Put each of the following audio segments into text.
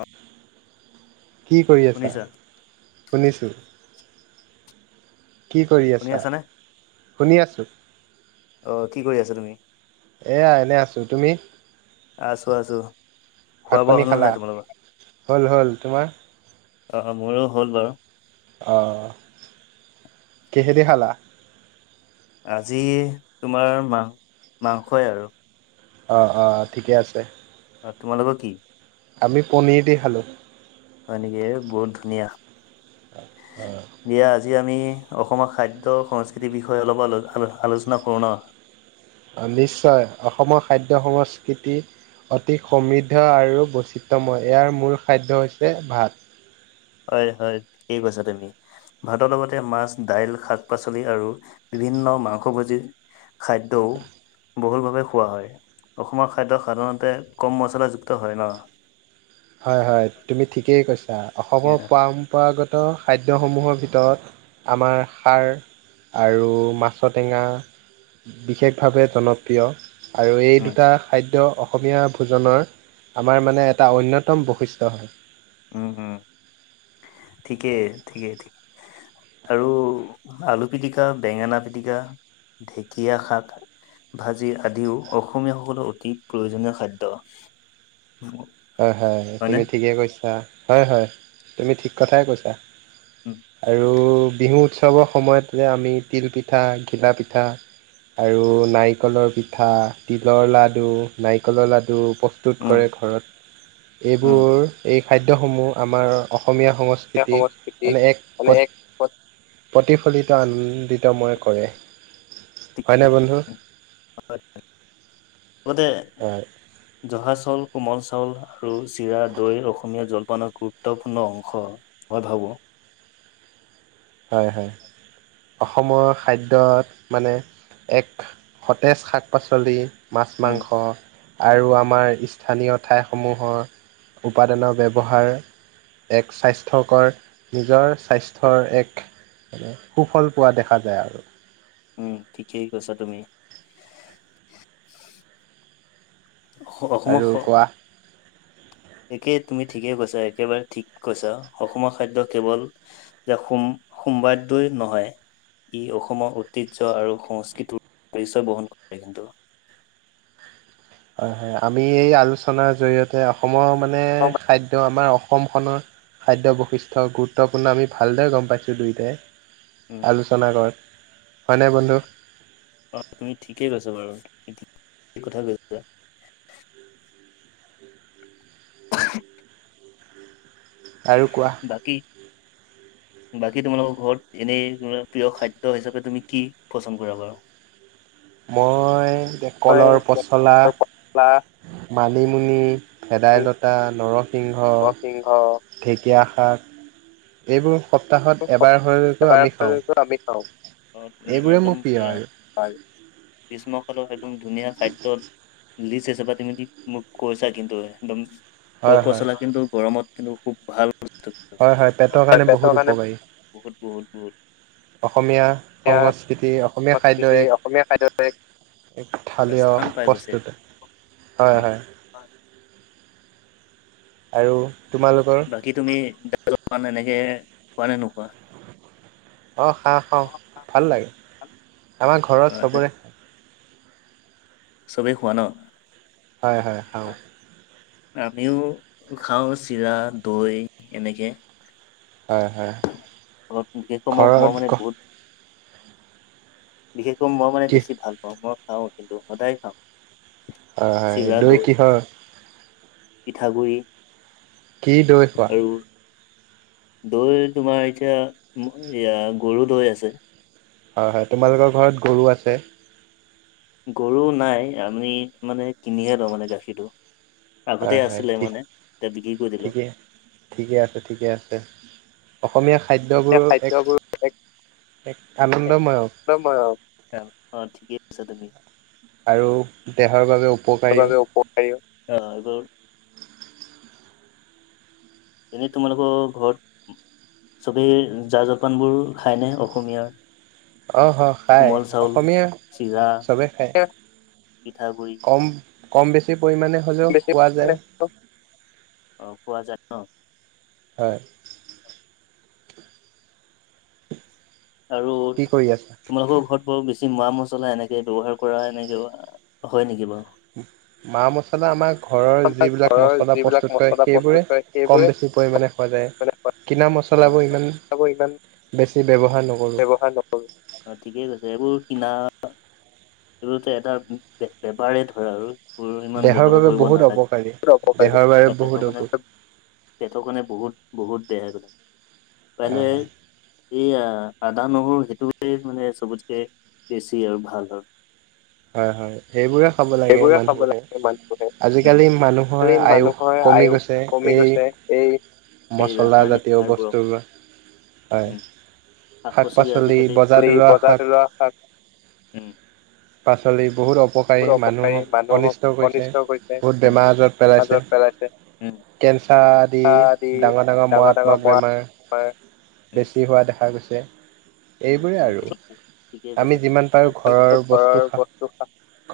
অ কি কৰি আছা? শুনিছা শুনিছোঁ। কি কৰি শুনি আছা? আছানে শুনি আছোঁ। অ', কি কৰি আছা তুমি? এয়া, এনে আছো। তুমি? আছো আছো খোৱা ভাত- বোৱা পানী হ'ল নে খালা? নাই তোমালোকৰ হ'ল হ'ল। তোমাৰ? অ, অ মোৰো হ'ল বাৰু। অঁ, কিহেদি খালা? আজি, তোমাৰ মাং- মাংসই আৰু। অঁ, অঁ, ঠিকে আছে। তোমালোকৰ কি? আমি পনীৰ দি খালোঁ। হ'য় নেকি? বহুত ধুনীয়া। অঁ, অঁ দিয়া আজি আমি অসমৰ খাদ্য সংস্কৃতিৰ বিষয়ে অলপ আলো আলো আলোচনা কৰোঁ ন'? অঁ, নিশ্চয় অসমৰ খাদ্য সংস্কৃতি অতি সমৃদ্ধ আৰু বৈচিত্ৰময়। ইয়াৰ মূল খাদ্য হৈছে ভাত। হ'য়, হ'য়, ঠিকেই কৈছা তুমি। ভাতৰ লগতে মাছ, দাইল, শাক- পাচলি আৰু বিভিন্ন মাংসভোজী খাদ্যওঁ বহুলভাৱে খোৱা হ'য়, অসমৰ খাদ্য সাধাৰণতে কম মছলাযুক্ত হয় ন'? হ'য়, হ'য় তুমি ঠিকেই কৈছা, এ, অসমৰ পৰম্পৰাগত খাদ্যসমূহৰ ভিতৰত আমাৰ খাৰ আৰু মাছৰ টেঙা বিশেষভাৱে জনপ্ৰিয় আৰু এই উম দুটা খাদ্য অসমীয়া ভোজনৰ আমাৰ মানে, এটা অন্যত ন্যতম বৈশিষ্ট্য হ'য় ঠিকে, ঠিকে, ঠিক্‌ আৰু আলু পিটিকা, বেঙেনা পিটিকা, ঢেকীয়া শাক ভাজি আদিও অসমীয়াসকলৰ অতি প্ৰয়োজনীয় খাদ্য। হ'য়, হ'য়, হয়নে তুমি ঠিকেই কৈছা। হ'য়, হ'য় তুমি ঠিক্‌ কথাই কৈছা। উম আৰু বিহু উৎসৱৰ সময়ত যে আমি তিল পিঠা, ঘিলা পিঠা। আৰু নাৰিকলৰ পিঠা, তিলৰ লাডু, নাৰিকলৰ লাডু প্ৰস্তুত উম কৰে ঘৰত। উম এইবোৰ এই খাদ্যসমূহ আমাৰ অস অসমীয়া সংস্কৃতিক এনে এক পদ প্ৰতিফলিত আনন্দিতময় কৰে। হ'য় নে বন্ধু? লগতে হয় জহা চাউল, কোমল চাউল আৰু চিৰা, দৈ অসমীয়া জল্‌ মানে গুৰুত্বপূৰ্ণ অংশ। মই ভাৱো হ'য়, হ'য়। অসমৰ খাদ্যত মানে, এক সতেজ শাক -পাচলি মাছ- উম মাংস আৰু আমাৰ স্থানীয় ঠাইসমূহৰ উপাদানৰ ব্যৱহাৰ এক স্বাস্থ্যকৰ, নিজৰ স্বাস্থ্যৰ এক সুফল পোৱা দেখা যায় আৰু উম, ঠিকেই কৈছা তুমি। অসম্‌ অসমৰ খ' উ। একে তুমি ঠিকে কৈছা, একেবাৰে ঠিক কৈছা। অসমৰ খাদ্য কেৱল যে সোম সোমবাদ্যই নহয়। ই অসমৰ ঐতিহ্য আৰু সংস্কৃতিৰ পৰিচয় বহন কৰে কিন্তু। হয়, হয় আমি এই আলোচনাৰ জৰিয়তে অসমৰ মানে খাদ্য আমাৰ অসমখনৰ খাদ্য বৈশিষ্ট্য গুৰুত্বপূৰ্ণ আমি ভালদৰে গম পাইছোঁ উম দুয়োটাই। আলোচনা কৰে। হয়নে বন্ধু? অ, তুমি ঠিকেই কৈছা বাৰু, ঠিক কথা কৈছা। [inaudible] আৰু কোৱা? বাকী [inaudible] বাকী তোমালোকৰ ঘৰত এনেই প্ৰিয় খাদ্য হিচাপে তুমি কি পচন্দ কৰা বাৰু? মই মই কলৰ পচলা পচলা মানিমুনি, ভেদাইলতা, নৰস সিংহ, নৰসিংহ ঢেকীয়া শাক এইবোৰ সপ্তাহত এবাৰ হলেতো আমি খাওঁ। এবাৰ আমি খাওঁ তুমি এইবোৰে একদম মোৰ প্ৰিয় পুৰা আৰু [unintelligible] গ্ৰীষ্মকালৰ একদম ধুনীয়া খাদ্যৰ লিষ্ট হিচাপে তুমি মোক কৈছা কিন্তু একদম হয় কল হয় পচলা কিন্তু গৰমত কিন্তু খুব ভাল বস্তু, কিন্তু হয় হয় পেটৰ বহুত কাৰণে উপকাৰী। বহুত বহুত বহুত অসমীয়া অসমীয়া সংস্কৃতি অসমীয়া খাদ্য সংস্কৃতি এক অসমীয়া খাদ্যই এক এটা থালিয় স্থান পাই গৈছে প্ৰস্তুত উম, হয়। আৰু তোমালোকৰ বাকী তুমি দাল ন এনেকে পোৱা নে নোখোৱা? [unintelligible] অ, খা-খাওঁ ভাল লাগে। আমাৰ ঘৰত অ' যে চবৰে চবেই খোৱা ন? হয় হয় খাওঁ। আমিও খাওঁ চিৰা, দৈ এনেকে হয় হয় সেইসমূহ ঘৰত মই মানে বহুত বিশেষকৈ মই মানে কি বেছি ভাল পাওঁ মই খাওঁ কিন্তু সদায় খাওঁ। হয়, হয় দৈ কিহৰ পিঠাগুড়ি কি দৈ খোৱা? দৈ, তোমাৰ এতিয়া এয়া গৰু দৈ আছে। হয়, হয় তোমালোকৰ ঘৰত গৰু আছে। গৰু নাই। আমি মানে কিনিহে লওঁ মানে গাখীৰটো। হয় আগতে হয় আছিলে ঠিক মানে এতিয়া বিক্ৰী কৰি দিলো। ঠিকে ঠিকে আছে, ঠিকে আছে। অসমীয়া এতিয়া খাদ্যবোৰৰ এক খাদ্যবোৰ এক এক আনন্দময়ক অ, ঠিকেই আছা তুমি। [unintelligible] আৰু দেহৰ বাবে উপকাৰীও। অব [unintelligible] এনেই তোমালোকৰ ঘৰত চবেই জা-জলপানবোৰ খায়নে অসমীয়াৰ? অ হ খায় কোমল চাউল, অসমীয়া চিৰা। চবে খায় পিঠাগুড়ি। কম কম বেছি পৰিমাণে হ'লেও খোৱা যায়। অ, পোৱা যাত ন? হয়। আৰু কি কৰি আছা তোমালোকৰ ঘৰত বাৰু বেছি মা-মছলা এনেকে ব্যৱহাৰ কৰা এনেকে হয় নেকি বাৰু? মা -মচলা আমাৰ ঘৰৰ আমাৰ যিবিলাক ঘৰৰ মচলা যিবিলাক প্ৰস্তুত কৰে মছলা প্ৰস্তুত সেইবোৰে কৰে কম সেইবোৰে বেছি পৰিমাণে খোৱা যায়, কিনা অ', মচলাবোৰ অ'। ইমান বোৰ ইমান বেছি ব্যৱহাৰ নকৰোঁ ব্যৱহাৰ নকৰোঁ। অ ঠিকে কৈছে এইবোৰ কিনা এইবোৰতো, এটা বে বেপাৰে ধৰা আৰু বোৰ ইমান দেহৰ ব্যৱহাৰ বাবে কৰিব বহুত অপকাৰী নালাগে। অপকাৰী, দেহৰ বাবে বহুত তাকেটো মানে অপকাৰ পেটৰ কাৰণে বহুত- বহুত বেয়া আৰু হয়, হয়। এইয়া আদা নহৰু সেইটোৱে মানে চবতকে বেছি আৰু ভাল হয় [inaudible] হয় হয় সেইবোৰে খাব লাগে সেইবোৰে খাব মানুহে লাগে মানুহে। উম। আজিকালি মানুহৰ খালি আয়ুস মানুহৰ কমি আয়ুস গৈছে কমি এই গৈছে এই এই ৰাসায়নিক মচলাজাতীয় সাৰবোৰৰ বস্তুবোৰ হয়। উম, শাক পাচলি বজাৰত ওলোৱা শাক। উম। পাচলি বহুত অপকাৰী অপকাৰী মানুহক অনিষ্ট মানুহক কৰিছে অনিষ্ট কৰিছে। বহুত উম বেমাৰ আজাৰত পেলাইছে মাজত প্ৰায় চলাইছে, উম কেঞ্চাৰ আদি ডাঙৰ ডাঙৰ মৰাত্মক বেমাৰ। হয়। উম, বেছি হোৱা দেখা গৈছে। উম, এইবোৰে উম, আৰু ঠিকে ঠিকেই কৈছা আমি তুমি, যিমান পাৰোঁ ঠিকেই কৈছা। ঘৰৰ বস্ত- টো খা বস্তু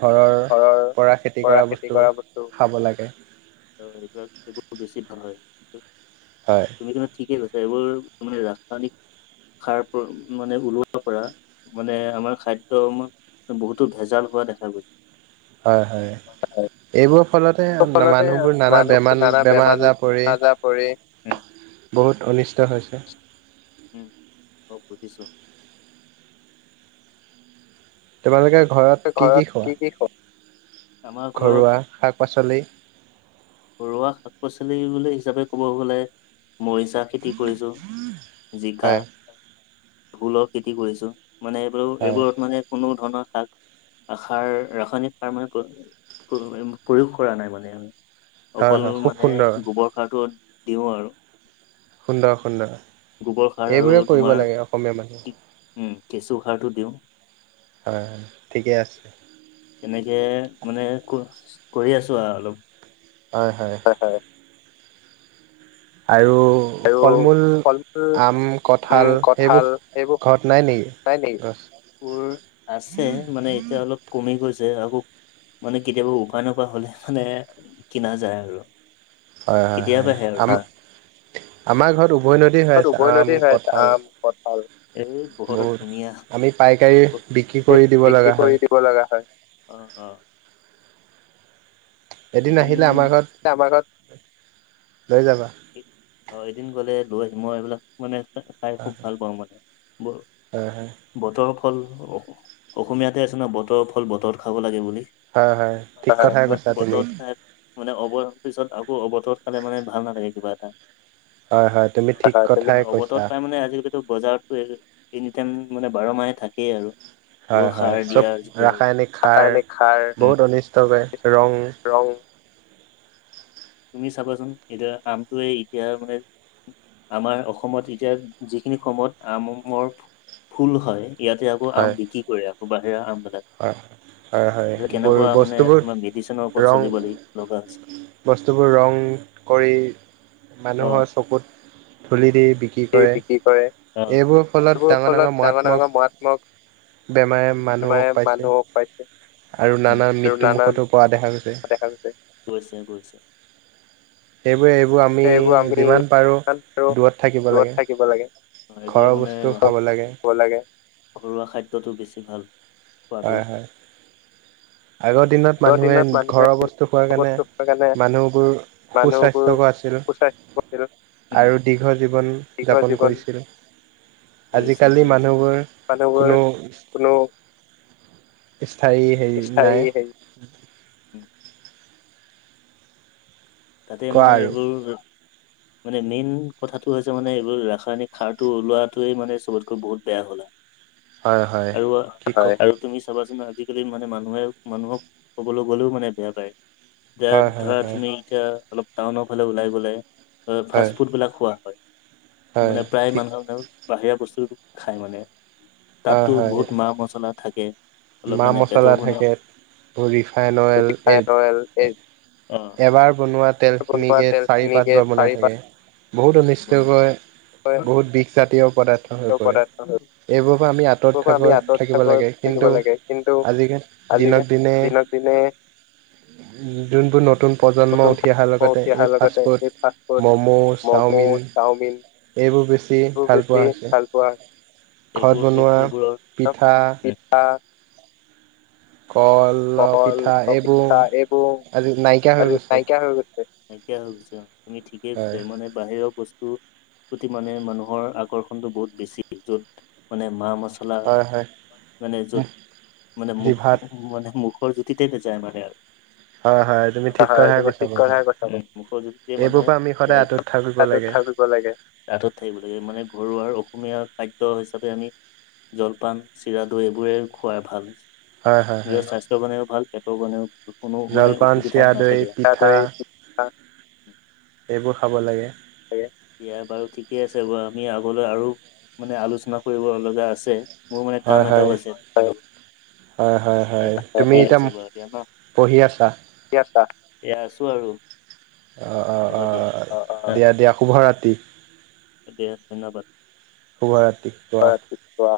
ঘৰৰ পৰা খেতি কৰা বস্তু খাব লাগে। এইবিলাক এইবোৰ বেছি ভাল হয়। হয় তুমি কিন্তু ঠিকে কৈছা এইবোৰ মানে ৰাসায়নিক সাৰ প্ৰ- মানে ওলোৱাৰ পৰা মানে আমাৰ খাদ্যসমূহ বহুতো ভেজাল হোৱা দেখা গৈছ- হয় হয় এইবোৰ- ফলতে ফলতে মানুহবোৰ নানা মানুহৰ বেমাৰ নানা বেমাৰ আজাৰ আজাৰ উম পৰি- বহুত অনিষ্ট হৈছে। অ বুজিছো। তোমালোকে ঘৰত কি কি খোৱা? আমাৰ ঘৰত ঘৰুৱা শাক পাচলি ঘৰুৱা শাক পাচলি বুলি হিচাপে ক'ব গ'লে মৰিচা খেতি কৰিছোঁ জিকা, হয় ভোলৰ খেতি কৰিছোঁ। মানে এইবোৰ হয় এইবোৰত মানে কোনো ধৰণৰ শাক আসাৰ ৰাসায়নিক সাৰ মানে, প্ৰয়ো প্ৰয়োগ প্ৰয়োগ কৰা নাই মানে আৰু। হয় অকল হয় খুব মানে, সুন্দৰ গোবৰ সাৰটো দিওঁ আৰু। সুন্দৰ সুন্দৰ, গোবৰ সাৰ আৰু এইবোৰে কৰিব তোমাৰ লাগে অসমীয়া মানুহ। কি- উম কেঁচু সাৰটো দিওঁ। অহ ঠিকে আছে। তেনেকে মানে ক কৰি আছোঁ আৰু অলপ। হয় হয়। আৰু আৰু ফল-মূল ফল মূল আম, আম কঁঠাল কঠাল সেইবোৰ এইবোৰ ঘৰত নাই নেকি? নাই নেকি? আছ- বোৰ আছে মানে এতিয়া অলপ কমি গৈছে। যে আকৌ, মানে কেতিয়াবা উপায় নোপোৱা হ'লে মানে কিনা যায় আৰু। হয় হয় হয় কেতিয়াবাহে আৰু। আম- আমাৰ আমাৰ ঘৰত উভৈ নদী হৈ ঘৰত আছে আম, উভৈনদী হৈ আছে কঁঠাল আম কঠাল। এই বৰ ধুনীয়া। বহুত আমি পা- পাইকাৰী বিক্ৰী কৰি দিব বিক্ৰী লগা কৰি হয়। দিব লগা হয়। অ', অ', এদিন, আহিলে আমাৰ ঘৰত আমাৰ ঘৰত লৈ যাবা অ এদিন গ'লে লৈ মই এইবিলাক মানে খাই খুব ভাল পাওঁ মানে, ব হয় হয় বতৰৰ ফল অস অসমীয়াতে আছে ন বতৰৰ ফল বতৰত খাব লাগে বুলি। হয় হয় ঠিক হয়। কথাই মানে কৈছা তুমি। বতৰত খাই মানে অবয় পিছত আকৌ অৱতৰত খালে মানে ভাল নাথাকে কিবা এটা। হয় হয় তুমি ঠিক হয় হয় কথাই মানে অৱতৰত কৈছা পাই মানে আজিকালিতো বজাতটো এনি টাইম। মানে বাৰ মাহে থাকেই আৰু। এইবোৰ হয় হয় সাৰ চব দিয়া যেতিয়া ৰাসায়নিক সাৰ ৰাসায়নিক সাৰ উম বহুত অনিষ্ট কৰে ৰং ৰং তুমি চাবাচোন এতিয়া আমটো এই এতিয়া মানে আমাৰ অসমত এতিয়া যিখিনি সময়ত আমৰ ফুল হয়। ইয়াতে আকৌ আম হয় বিক্ৰী কৰে আকৌ বাহিৰা আম হয়, হয়, হয়, বৰ মানে বস্তুবোৰ তোমাৰ মেডিচিনৰ ওপৰত ৰং, চলিব লাগিব লগা হৈছে বস যিবোৰ ৰং কৰি, অ মানুহৰ চকুত, ধুলি দি বিকি কি দি কৰে, বিক্ৰী কৰে এইবোৰ ফলত এইবোৰ ডাঙৰ ডাঙৰ ডাঙৰ মৰাত্মক মাৰাত্মক বেমাৰে বেমাৰে মানুহক। পাইছে মানুহক পাইছে। নানা আৰু নানান, মৃত্যুমুখতো পৰা দেখা গৈছে দেখা গৈছে, গৈছে, গৈছে। সেইবোৰে এইবোৰ আমি এইবোৰ আমি যিমান পাৰোঁ, যিমান পাৰো দূৰত থাকি দূৰত থাকিব লাগে, এইবোৰ মানে, বস্তু খাব লাগে লাগে। ঘৰুৱা খাদ্যটো বেছি ভাল। খোৱাটো হয়, হয়, আগৰ দিনত আগৰ মানুহে ঘৰৰ মানুহে বস্তু খোৱাৰ কাৰণে, বস্তু খোৱাৰ কাৰণে মানুহবোৰ সু মানুহবোৰ স্বাস্থ্যও আছিল, সুস্বাস্থ্য আছিল। উম। আৰু দীৰ্ঘ জীৱন জীৱন, দীৰ্ঘ যাপন জীৱন কৰিছিল। কৰিছিল আজিকালি কৰিছিল। মানুহবোৰ, মানুহবোৰ কোনো কোনো স্থায়ী হেৰি স্থায়ী নাই হেৰি। তাতে কোৱা মানে আৰু এইবোৰ [unintelligible] মানে মেইন কথাটো হৈছে মানে এইবোৰ ৰাসায়নিক সাৰটো ওলোৱাটোৱে মানে চবতকৈ বহুত বেয়া হ'ল আৰু। হয় হয় আৰু কি হয়, ক আৰু তুমি চাবাচোন। আজিকালি মানে মানুহে মানুহক ক'বলৈ গ'লেও মানে বেয়া পায়, দিয়া হয় হয় ধৰা হয় তুমি এতিয়া অলপ টাউনৰ ফালে ওলাই গলে, হয় ফাষ্ট ফুড বিলাক খোৱা হয়। মানে হয় প্ৰায় ঠিক মানুহ [unintelligible] আৰু বাহিৰা বস্তু খায় মানে। হয় তাতো হয় বহুত মা মচলা থাকে। অলপ মা মানে পেটৰ মছলা কাৰণে থাকে ৰিফাইন অইল ৰিফাইন এট- অইল এই অ এবাৰ বনোৱা বনোৱা তেলখিনিকে চাৰি তেলখিনিকে পাঁচবাৰ বনাই চাৰি পাঁচ থাকে। বহুত অনিষ্ট বনাই কৰে, অ খাদ্য বহুত বিষজাতীয় পদাৰ্থ হৈ পৰে। পদাৰ্থ সেইবোৰৰ এইবোৰৰ পৰা আমি আঁতৰত পৰা থাকো আমি আঁতৰত থাক থাকিব লাগে থাকিব কিন্তু লাগে কিন্তু আজিকালি, দিনক আজিকালি দিনে দিনক দিনে যোনবোৰ নতুন, প্ৰজ জন্ম নতুন উঠি অহাৰ প্ৰজন্ম লগতে উঠি অহাৰ এই লগতে ফাষ্টফুড, এই fast food momo, momo chowmein. Chowmein এইবোৰ বেছি এইবোৰ ভাল বেছি পোৱা হৈছে। ভাল পোৱা হৈছে। ঘৰত এইবোৰ এই বনোৱা, এইবোৰৰ পিঠা পিঠা কল কল পিঠা এইবোৰ, পিঠা এইবোৰ আজি নাইকিয়া হৈ আজি গৈছে। [unintelligible] নাইকিয়া হৈ গৈছে, তুমি ঠিকে কৈছা হয় ইমানে বাহিৰৰ বস্তু [unintelligible] প্ৰতি মানুহে মানুহৰ আকৰ্ষণটো বহুত বেছি যিটো য'ত মানে মা মছ মছলা, হয় হয় মানে যত মানে জিভাত [unintelligible] মানে [unintelligible] [unintelligible] জুতিতে নেযায় মানে আৰু। হয়, হয়, তুমি ঠিক হয় কথাই তুমি কৈছা। ঠিক বন্ধু কথাই কৈছা, মুখৰ যুতিতেই মানে এইবোৰৰ পৰা আমি সদায় যায়গৈ, আঁতৰত থাকিব আঁতৰত লাগে থাকিব লাগে, আঁতৰত থাকিব লাগে। মানে ঘৰুৱাৰ অসমীয়া খাদ্য হিচাপে আমি, জলপান চিৰাদৈ এইবোৰেই খুৱাই ভাল। হয় হয় নিজৰ হয় স্বাস্থ্যৰ কাৰণেও ভাল পেটৰ কাৰণেও। জলপান চিৰাদৈ পি [unintelligible] এইবোৰ খাব লাগে সেইয়ে, এয়াই বাৰু ঠিকে আছে বাৰু আমি আও বোলো আৰু, মানে আলোচনা কৰিব লগা আছে, মোৰ মানে কাম হয় এটাও হয় আছে। হয় হয় হয় তুমি ঠিক এতিয়া আছে বাৰু দিয় ন', পঢ়ি আছা [unintelligible] এয়া আছো আৰু। অ অ হ'ব অ দিয়া অ দিয়া দিয়া শুভ ৰাতি। দিয়া ধন্যবাদ। শুভৰাতিৰ শুৱা। ৰাতিপুৱা